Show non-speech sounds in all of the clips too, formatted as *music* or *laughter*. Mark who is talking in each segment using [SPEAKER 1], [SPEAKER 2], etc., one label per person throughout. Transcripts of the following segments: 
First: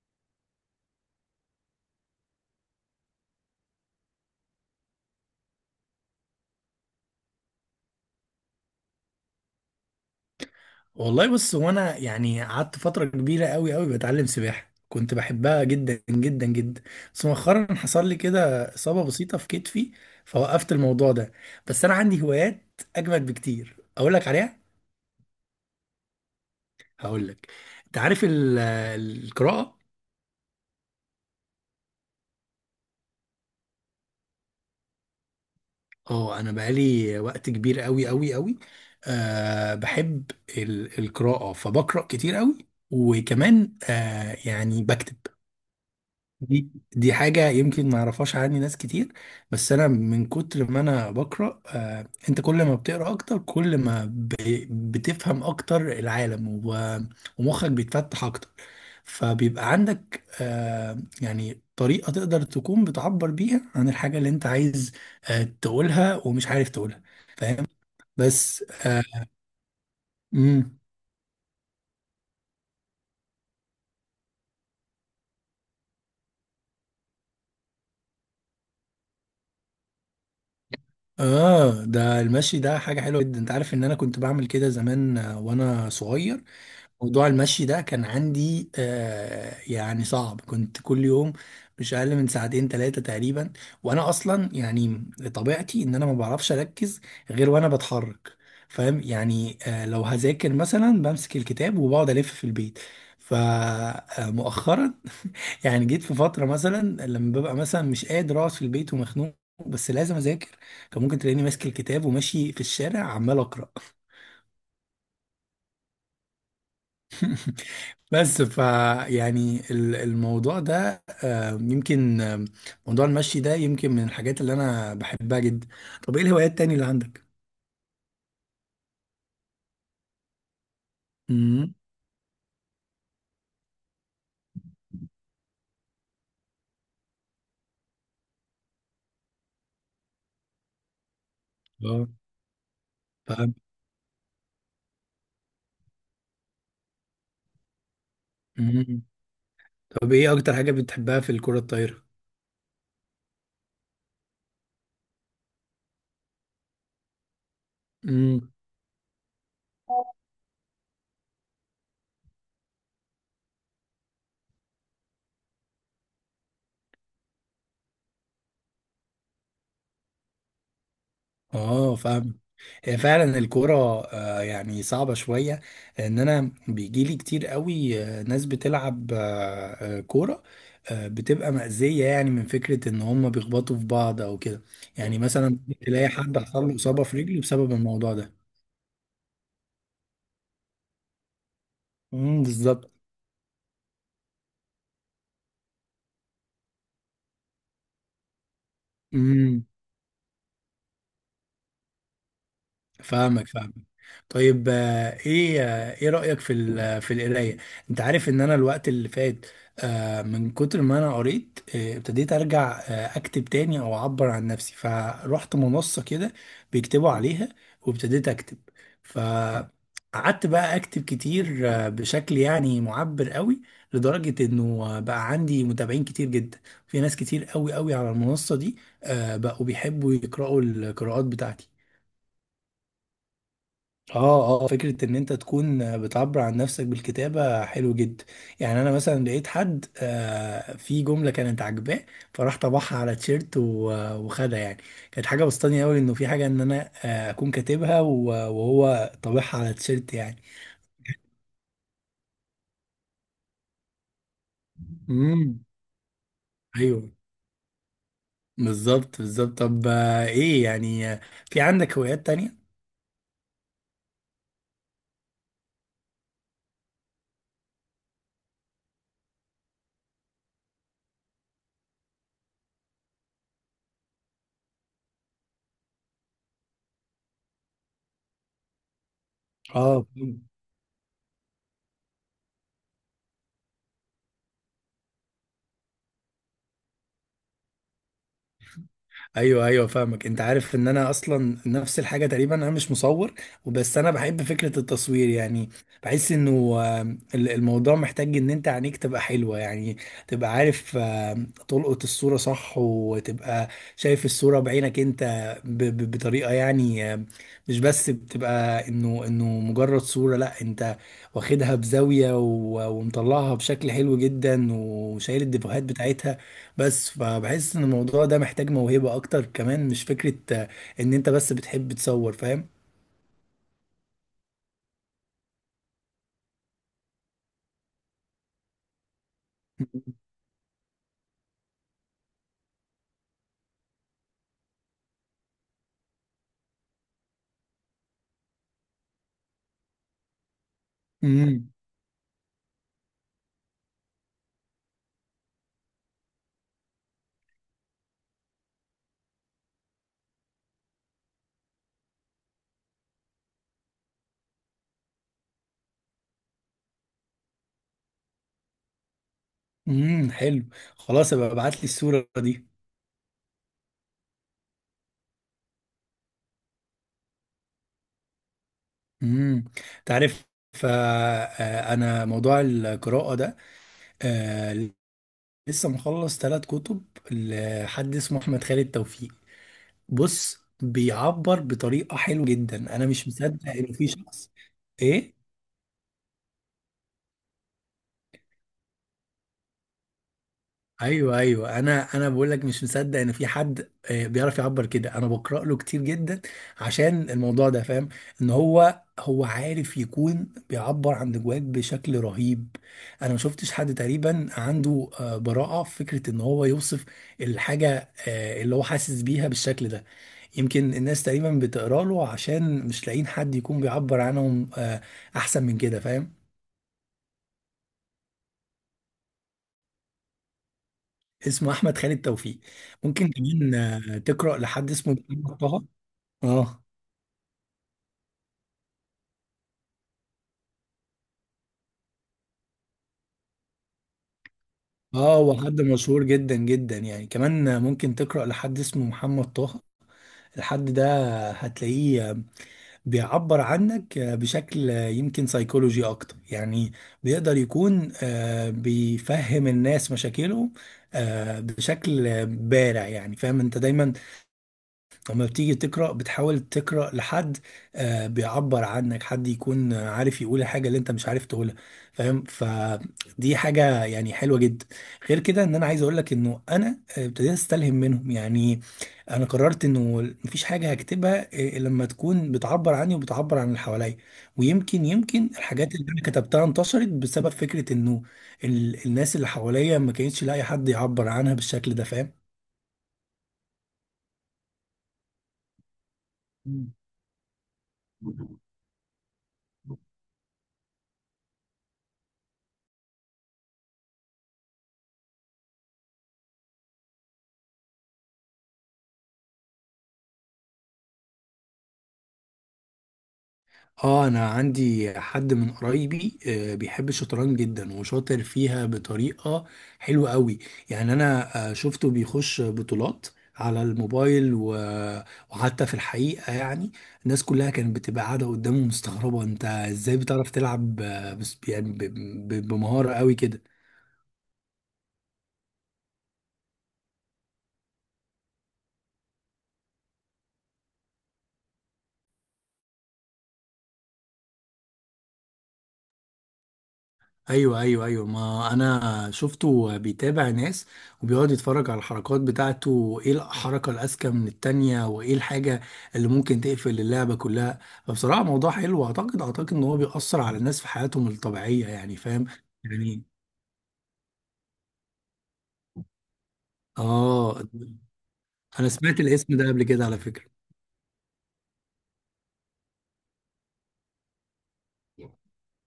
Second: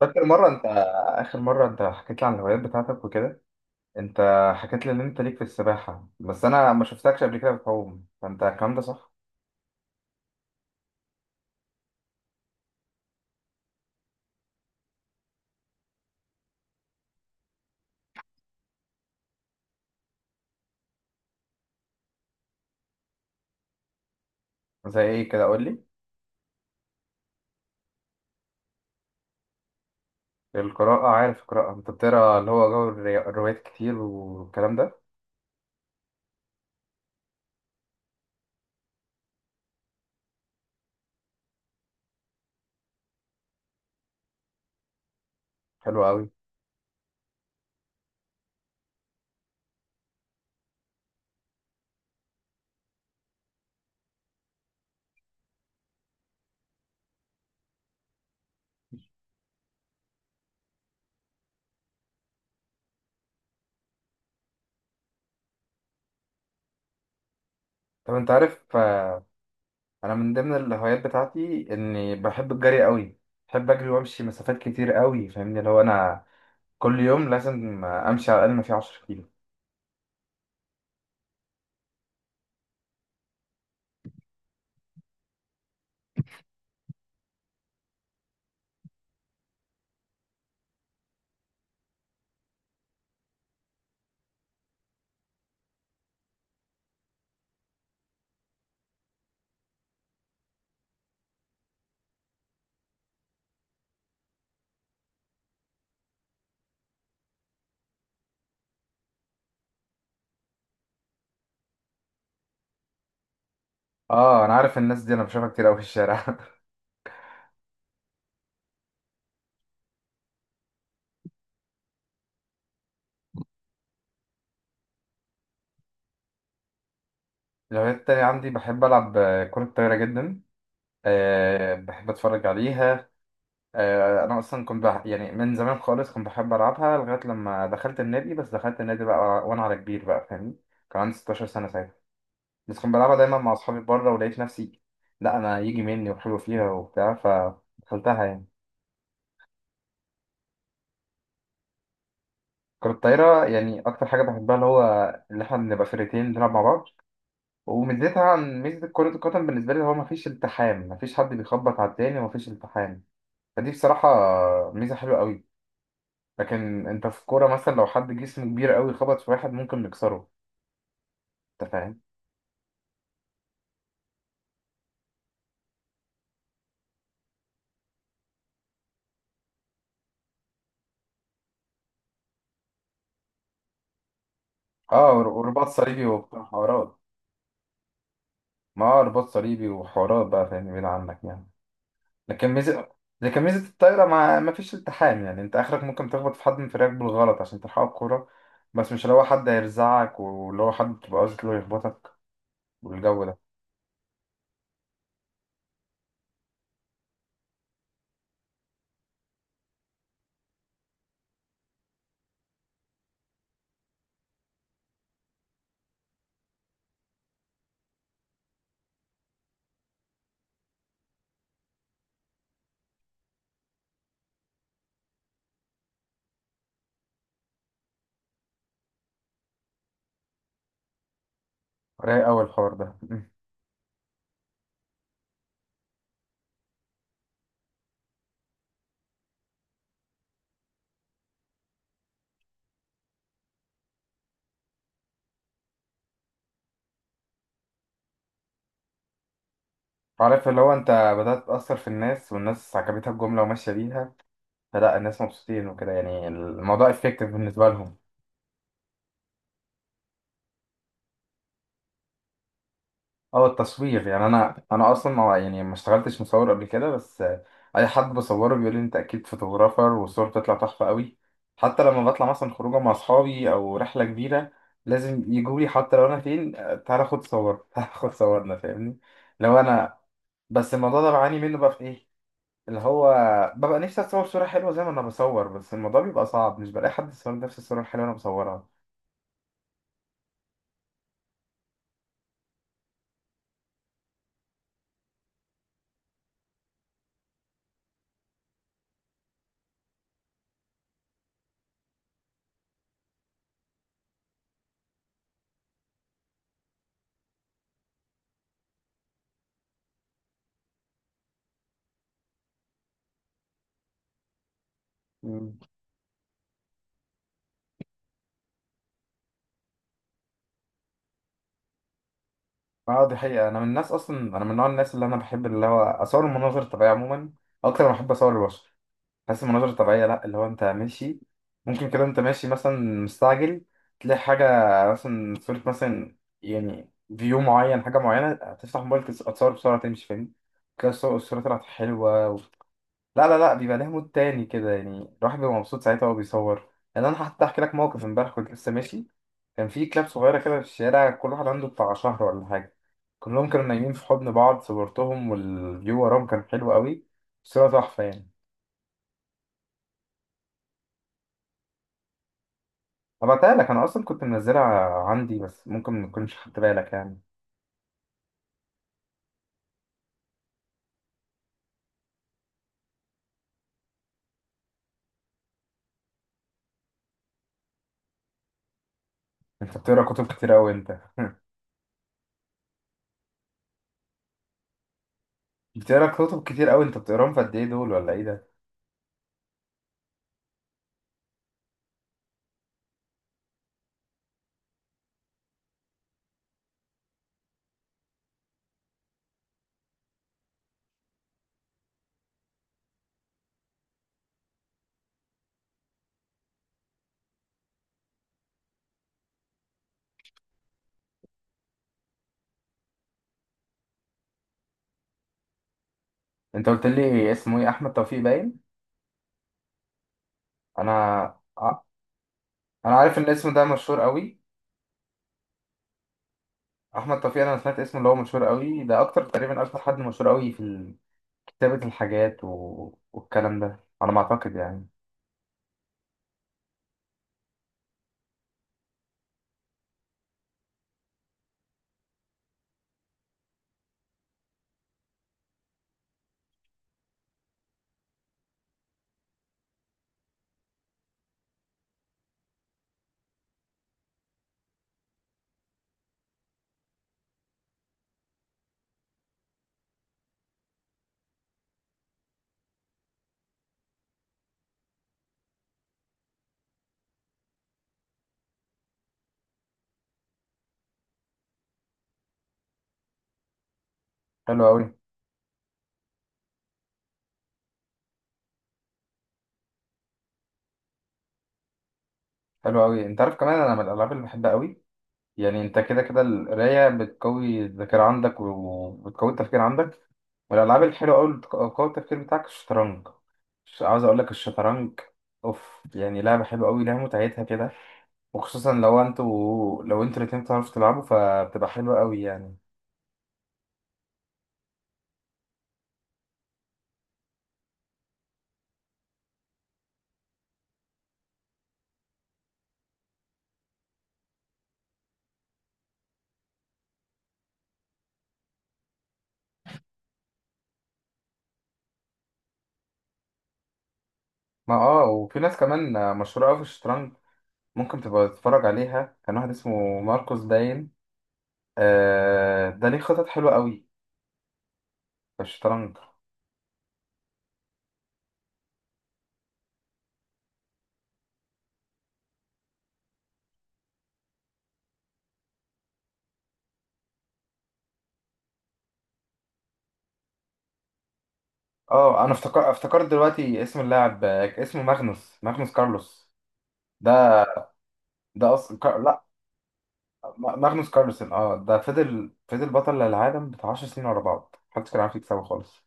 [SPEAKER 1] فاكر مرة أنت آخر مرة أنت حكيت لي عن الهوايات بتاعتك وكده أنت حكيت لي إن أنت ليك في السباحة، بس أنا ما شفتكش قبل كده بتعوم، فأنت الكلام ده صح؟
[SPEAKER 2] والله بص هو انا يعني قعدت فتره كبيره قوي قوي بتعلم سباحه، كنت بحبها جدا جدا جدا. بس مؤخرا حصل لي كده اصابه بسيطه في كتفي، فوقفت الموضوع ده. بس انا عندي هوايات اجمد بكتير اقول لك عليها.
[SPEAKER 1] زي إيه كده، قول لي.
[SPEAKER 2] هقول لك، انت عارف القراءه.
[SPEAKER 1] القراءة، عارف القراءة، أنت بتقرا اللي هو جو الروايات كتير والكلام ده.
[SPEAKER 2] اه انا بقالي وقت كبير قوي قوي قوي. أه بحب القراءه، فبقرا كتير قوي. وكمان أه يعني بكتب.
[SPEAKER 1] حلو قوي.
[SPEAKER 2] دي دي حاجة يمكن ما يعرفهاش عني ناس كتير. بس أنا من كتر ما أنا بقرأ أنت كل ما بتقرأ أكتر كل ما بتفهم أكتر العالم ومخك بيتفتح أكتر. فبيبقى عندك يعني طريقة تقدر تكون بتعبر بيها عن الحاجة اللي أنت عايز تقولها ومش عارف تقولها. فاهم؟
[SPEAKER 1] طب أنت
[SPEAKER 2] بس
[SPEAKER 1] عارف أنا من ضمن
[SPEAKER 2] مم.
[SPEAKER 1] الهوايات بتاعتي إني بحب الجري قوي. بحب أجري وأمشي مسافات كتير قوي، فاهمني؟ اللي هو أنا كل يوم لازم أمشي على الأقل ما فيه 10 كيلو.
[SPEAKER 2] آه، ده المشي ده حاجة حلوة جدا. أنت عارف إن أنا كنت بعمل كده زمان وأنا صغير. موضوع المشي ده كان عندي يعني صعب، كنت كل يوم مش اقل من 2 3 ساعات تقريبا. وانا اصلا يعني طبيعتي ان انا ما بعرفش اركز غير وانا بتحرك. فاهم؟ يعني لو هذاكر مثلا بمسك الكتاب وبقعد الف في البيت. فمؤخرا *laughs* يعني جيت في فتره مثلا لما ببقى مثلا مش قادر اقعد في البيت ومخنوق، بس لازم اذاكر. فممكن تلاقيني ماسك الكتاب وماشي في الشارع عمال اقرا.
[SPEAKER 1] اه، انا عارف، الناس دي انا بشوفها كتير قوي في الشارع *laughs*
[SPEAKER 2] بس يعني الموضوع ده آه، يمكن آه، موضوع المشي ده يمكن من الحاجات اللي انا بحبها جدا. طب ايه الهوايات التانية اللي عندك؟
[SPEAKER 1] الهوايات التانية عندي بحب ألعب كرة طايرة جدا. أه،
[SPEAKER 2] امم.
[SPEAKER 1] بحب أتفرج عليها. أه، أنا أصلا كنت بح... يعني من زمان خالص كنت بحب ألعبها لغاية لما دخلت النادي، بس دخلت النادي بقى وأنا على كبير بقى، فاهمني؟ كان عندي 16 سنة ساعتها.
[SPEAKER 2] اه،
[SPEAKER 1] بس كنت بلعبها دايما مع
[SPEAKER 2] فاهم.
[SPEAKER 1] أصحابي بره ولقيت نفسي، لا أنا يجي مني وحلو فيها وبتاع، فدخلتها يعني.
[SPEAKER 2] مم. طب ايه اكتر حاجة بتحبها في الكرة الطايرة؟
[SPEAKER 1] كرة الطايرة، يعني أكتر حاجة بحبها اللي هو اللي إحنا بنبقى فرقتين بنلعب مع بعض، وميزتها عن ميزة كرة القدم بالنسبة لي هو مفيش التحام، مفيش حد بيخبط على التاني ومفيش التحام. فدي بصراحة ميزة حلوة قوي. لكن انت في الكورة مثلا لو حد جسمه كبير قوي خبط في واحد ممكن يكسره. انت
[SPEAKER 2] اه،
[SPEAKER 1] فاهم؟
[SPEAKER 2] فاهم. هي فعلا الكورة يعني صعبة شوية. ان انا بيجيلي كتير قوي ناس بتلعب كورة بتبقى مأذية، يعني من فكرة ان هم بيخبطوا في بعض او كده.
[SPEAKER 1] اه اه،
[SPEAKER 2] يعني مثلا
[SPEAKER 1] ورباط صليبي
[SPEAKER 2] تلاقي حد
[SPEAKER 1] وبتاع
[SPEAKER 2] حصل له
[SPEAKER 1] حوارات.
[SPEAKER 2] إصابة في رجله بسبب الموضوع ده.
[SPEAKER 1] ما هو رباط صليبي وحوارات بقى، فاهم، بعيد عنك يعني.
[SPEAKER 2] امم،
[SPEAKER 1] لكن ميزة
[SPEAKER 2] بالظبط.
[SPEAKER 1] لكن ميزة الطايرة ما... ما فيش التحام. يعني انت اخرك ممكن تخبط في حد من فريقك بالغلط عشان تلحقه الكورة، بس مش اللي هو حد هيرزعك واللي هو حد تبقى قصدك اللي هو يخبطك والجو ده.
[SPEAKER 2] فاهمك فاهمك. طيب ايه ايه رأيك في في القراية؟ انت عارف ان انا الوقت اللي فات من كتر ما انا قريت ابتديت ارجع اكتب تاني او اعبر عن نفسي، فروحت منصة كده بيكتبوا عليها وابتديت اكتب. فقعدت بقى اكتب كتير بشكل يعني معبر قوي، لدرجة انه بقى عندي متابعين كتير جدا. في ناس كتير قوي قوي على المنصة دي بقوا بيحبوا يقرأوا القراءات بتاعتي.
[SPEAKER 1] رايق قوي الحوار ده *laughs*
[SPEAKER 2] اه اه، فكرة ان انت تكون بتعبر عن نفسك بالكتابة حلو جدا. يعني انا مثلا لقيت حد في جملة كانت عاجباه، فراح طبعها على تيشيرت وخدها يعني. كانت حاجة بسطاني قوي انه في حاجة ان انا اكون كاتبها وهو طابعها على تيشيرت يعني.
[SPEAKER 1] عارف اللي هو انت بدأت تأثر في الناس والناس عجبتها الجملة وماشية بيها، فلا الناس
[SPEAKER 2] امم،
[SPEAKER 1] مبسوطين وكده، يعني الموضوع
[SPEAKER 2] ايوه.
[SPEAKER 1] افكتيف بالنسبه لهم.
[SPEAKER 2] بالظبط بالظبط. طب ايه يعني في عندك هوايات تانية؟
[SPEAKER 1] اه، التصوير. يعني انا انا اصلا ما، يعني ما اشتغلتش مصور قبل كده، بس اي حد بصوره بيقول لي انت اكيد فوتوغرافر والصور بتطلع تحفه قوي. حتى لما بطلع مثلا خروجه مع اصحابي او رحله كبيره لازم يجوا لي حتى لو انا فين، تعالى خد صور *laughs* تعالى خد صورنا، فاهمني؟ لو انا،
[SPEAKER 2] اه،
[SPEAKER 1] بس الموضوع ده بعاني منه بقى في ايه، اللي هو ببقى نفسي اتصور صوره حلوه زي ما انا بصور، بس الموضوع بيبقى صعب، مش بلاقي حد يصور نفس الصوره الحلوه اللي انا بصورها.
[SPEAKER 2] ايوه ايوه فاهمك. انت عارف ان انا اصلا نفس الحاجه تقريبا. انا مش مصور، وبس انا بحب فكره التصوير يعني. بحس انه آه، الموضوع محتاج ان انت عينيك تبقى حلوه يعني، تبقى عارف تلقط الصوره صح، وتبقى شايف الصوره بعينك انت بطريقه يعني مش بس بتبقى انه مجرد صوره. لا انت واخدها بزاويه ومطلعها بشكل حلو جدا وشايل الديفوهات بتاعتها. بس فبحس ان الموضوع ده محتاج موهبة اكتر كمان، مش فكرة ان انت بس بتحب تصور. فاهم؟
[SPEAKER 1] اه دي حقيقة، أنا من الناس، أصلا أنا من نوع الناس اللي أنا بحب اللي هو أصور المناظر الطبيعية عموما أكتر ما بحب أصور البشر. بحس المناظر الطبيعية لأ، اللي هو أنت ماشي، ممكن كده أنت ماشي مثلا مستعجل تلاقي حاجة، مثلا صورة مثلا، يعني فيو معين، حاجة معينة، تفتح موبايلك تصور بسرعة تمشي، فاهم؟ كده الصورة طلعت
[SPEAKER 2] امم.
[SPEAKER 1] حلوة. لا لا لا، بيبقى ليه مود تاني كده، يعني الواحد بيبقى مبسوط ساعتها وهو بيصور. يعني انا حتى احكي لك موقف امبارح، كنت لسه ماشي، كان في كلاب صغيره كده في الشارع، كل واحد عنده بتاع شهر ولا حاجه، كلهم كانوا نايمين في حضن بعض، صورتهم والفيو وراهم كان حلو قوي. صورة تحفه يعني.
[SPEAKER 2] امم، حلو. خلاص، ابقى ابعت لي الصورة دي.
[SPEAKER 1] هبعتها لك، انا اصلا كنت منزلها عندي، بس ممكن ما تكونش خدت بالك يعني.
[SPEAKER 2] امم. تعرف، فانا موضوع القراءة ده آه، لسه مخلص 3 كتب لحد اسمه احمد خالد توفيق.
[SPEAKER 1] انت بتقرا كتب كتير
[SPEAKER 2] بص
[SPEAKER 1] قوي انت *laughs*
[SPEAKER 2] بيعبر بطريقة حلوة جدا، انا مش مصدق ان في شخص. ايه؟
[SPEAKER 1] بتقرا كتب كتير قوي انت، بتقراهم في قد ايه دول ولا ايه ده؟
[SPEAKER 2] ايوه ايوه، انا بقول لك مش مصدق ان في حد بيعرف يعبر كده. انا بقرا له كتير جدا عشان الموضوع ده فاهم. ان هو عارف يكون بيعبر عن جواك بشكل رهيب. انا ما شفتش حد تقريبا عنده براءة في فكرة ان هو يوصف الحاجة اللي هو حاسس بيها بالشكل ده. يمكن الناس تقريبا بتقرا له عشان مش لاقيين حد يكون بيعبر عنهم احسن من كده. فاهم؟
[SPEAKER 1] انت قلت لي اسمه ايه؟ احمد توفيق باين. انا،
[SPEAKER 2] اسمه
[SPEAKER 1] ع-،
[SPEAKER 2] احمد خالد توفيق.
[SPEAKER 1] انا عارف ان
[SPEAKER 2] ممكن
[SPEAKER 1] الاسم ده
[SPEAKER 2] كمان
[SPEAKER 1] مشهور قوي.
[SPEAKER 2] تقرا لحد اسمه محمد طه. اه
[SPEAKER 1] احمد توفيق، انا سمعت اسمه، اللي هو مشهور قوي ده، اكتر تقريبا اكتر حد مشهور قوي في كتابة الحاجات و... والكلام ده على ما اعتقد يعني.
[SPEAKER 2] اه، هو حد مشهور جدا جدا. يعني كمان ممكن تقرأ لحد اسمه محمد طه. الحد ده هتلاقيه بيعبر عنك بشكل يمكن سيكولوجي اكتر يعني. بيقدر يكون بيفهم الناس مشاكلهم بشكل بارع يعني. فاهم؟ انت دايما لما بتيجي تقرأ بتحاول تقرأ لحد بيعبر عنك، حد يكون عارف يقول الحاجة اللي انت مش عارف تقولها. فاهم؟ فدي حاجة يعني حلوة جدا. غير كده ان انا عايز اقول لك انه انا ابتديت استلهم منهم يعني. انا قررت انه مفيش حاجة هكتبها لما تكون بتعبر عني وبتعبر عن اللي حواليا.
[SPEAKER 1] حلو قوي.
[SPEAKER 2] ويمكن الحاجات اللي انا كتبتها انتشرت بسبب فكرة انه الناس اللي حواليا ما كانتش لاقي حد يعبر عنها بالشكل ده. فاهم؟
[SPEAKER 1] حلو قوي. انت عارف كمان انا من الالعاب اللي بحبها قوي؟ يعني انت كده كده القراية بتقوي الذاكرة عندك وبتقوي التفكير عندك. والالعاب الحلوة قوي اللي بتقوي التفكير بتاعك الشطرنج. مش عاوز اقول لك الشطرنج اوف، يعني لعبة حلوة قوي، لها متعتها كده. وخصوصا لو انتوا، لو انتوا الاتنين بتعرفوا تلعبوا، فبتبقى حلوة قوي يعني.
[SPEAKER 2] اه، انا عندي حد من قرايبي بيحب الشطرنج جدا وشاطر فيها بطريقة حلوة قوي. يعني انا شفته بيخش بطولات على الموبايل وحتى في الحقيقة يعني الناس كلها كانت بتبقى قاعدة قدامه مستغربة انت ازاي بتعرف تلعب بس يعني بمهارة قوي كده.
[SPEAKER 1] ما اه، وفي ناس كمان مشهورة أوي في الشطرنج ممكن تبقى تتفرج عليها. كان واحد اسمه ماركوس باين، آه ده ليه خطط حلوة أوي في الشطرنج.
[SPEAKER 2] ايوه ايوه ايوه، ما انا شفته بيتابع ناس وبيقعد يتفرج على الحركات بتاعته، وايه الحركه الاذكى من التانية وايه الحاجه اللي ممكن تقفل اللعبه كلها. فبصراحه موضوع حلو، واعتقد ان هو بيأثر على الناس في حياتهم الطبيعيه يعني.
[SPEAKER 1] اه أنا
[SPEAKER 2] فاهم؟
[SPEAKER 1] افتكر، افتكرت
[SPEAKER 2] يعني
[SPEAKER 1] دلوقتي اسم اللاعب، اسمه ماغنوس، ماغنوس كارلوس. ده
[SPEAKER 2] اه،
[SPEAKER 1] ده أصلا
[SPEAKER 2] انا
[SPEAKER 1] كار...
[SPEAKER 2] سمعت
[SPEAKER 1] لا،
[SPEAKER 2] الاسم ده قبل كده على فكره.
[SPEAKER 1] ماغنوس كارلسن، اه ده فضل، فضل بطل العالم بتاع 10 سنين ورا بعض، محدش كان عارف يكسبه خالص.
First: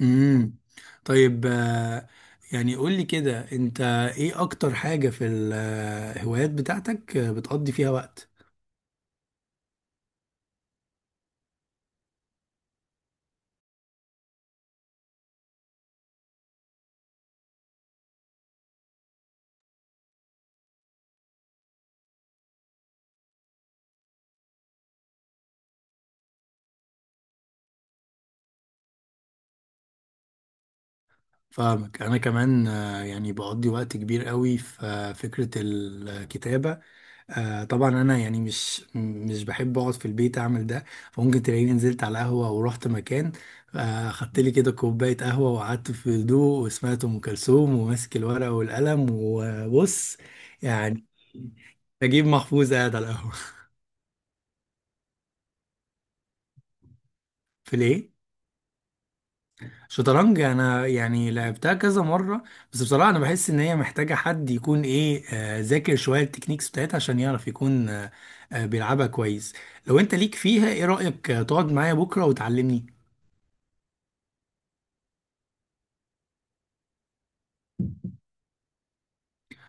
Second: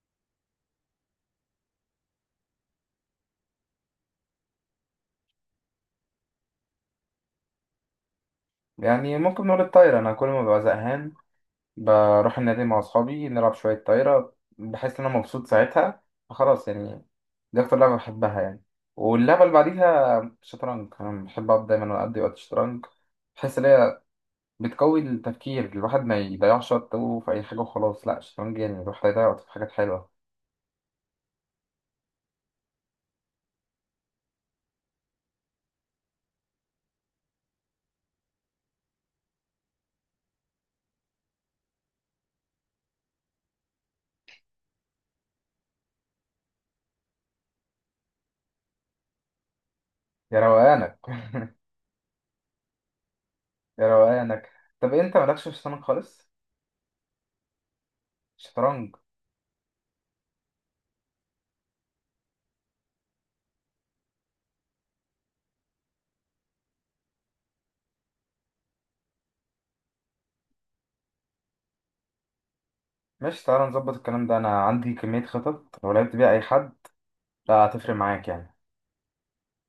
[SPEAKER 2] امم. طيب يعني قول لي كده انت، ايه اكتر حاجه في الهوايات بتاعتك بتقضي فيها وقت؟
[SPEAKER 1] يعني ممكن نقول الطاير. أنا كل ما ببقى زهقان بروح النادي مع أصحابي نلعب شوية طايرة، بحس إن أنا مبسوط ساعتها، فخلاص يعني. دي أكتر لعبة بحبها يعني. واللعبة اللي بعديها شطرنج، أنا بحب أقعد دايما أقضي وقت شطرنج. بحس إن هي بتقوي التفكير، الواحد ما يضيعش وقته في أي حاجة وخلاص، لأ الشطرنج يعني الواحد هيضيع وقته في حاجات حلوة.
[SPEAKER 2] فاهمك. انا كمان يعني بقضي وقت كبير قوي في فكرة الكتابة. طبعا انا يعني مش بحب اقعد في البيت اعمل ده، فممكن تلاقيني نزلت على قهوة ورحت مكان خدت لي كده كوباية قهوة وقعدت في هدوء، وسمعت ام كلثوم وماسك الورقة والقلم. وبص
[SPEAKER 1] يا روقانك
[SPEAKER 2] يعني،
[SPEAKER 1] *laughs*
[SPEAKER 2] نجيب محفوظ قاعد على القهوة.
[SPEAKER 1] يا روقانك. طب أنت مالكش في الشطرنج خالص؟
[SPEAKER 2] *laughs* في ليه؟
[SPEAKER 1] شطرنج.
[SPEAKER 2] شطرنج، انا يعني لعبتها كذا مره. بس بصراحه انا بحس ان هي محتاجه حد يكون ايه ذاكر شويه التكنيكس بتاعتها عشان يعرف يكون بيلعبها كويس. لو انت ليك فيها، ايه رايك تقعد معايا بكره وتعلمني؟
[SPEAKER 1] ماشي تعالى نظبط الكلام ده، أنا عندي كمية خطط لو لعبت بيها أي حد لا هتفرق معاك يعني.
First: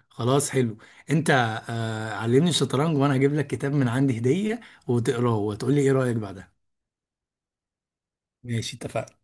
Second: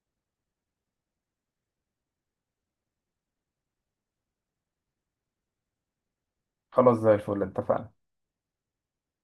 [SPEAKER 2] خلاص، حلو. انت علمني الشطرنج، وانا هجيب لك كتاب من عندي هديه وتقراه وتقول لي ايه رايك بعدها.
[SPEAKER 1] خلاص زي الفل اتفقنا.
[SPEAKER 2] ماشي، اتفقنا.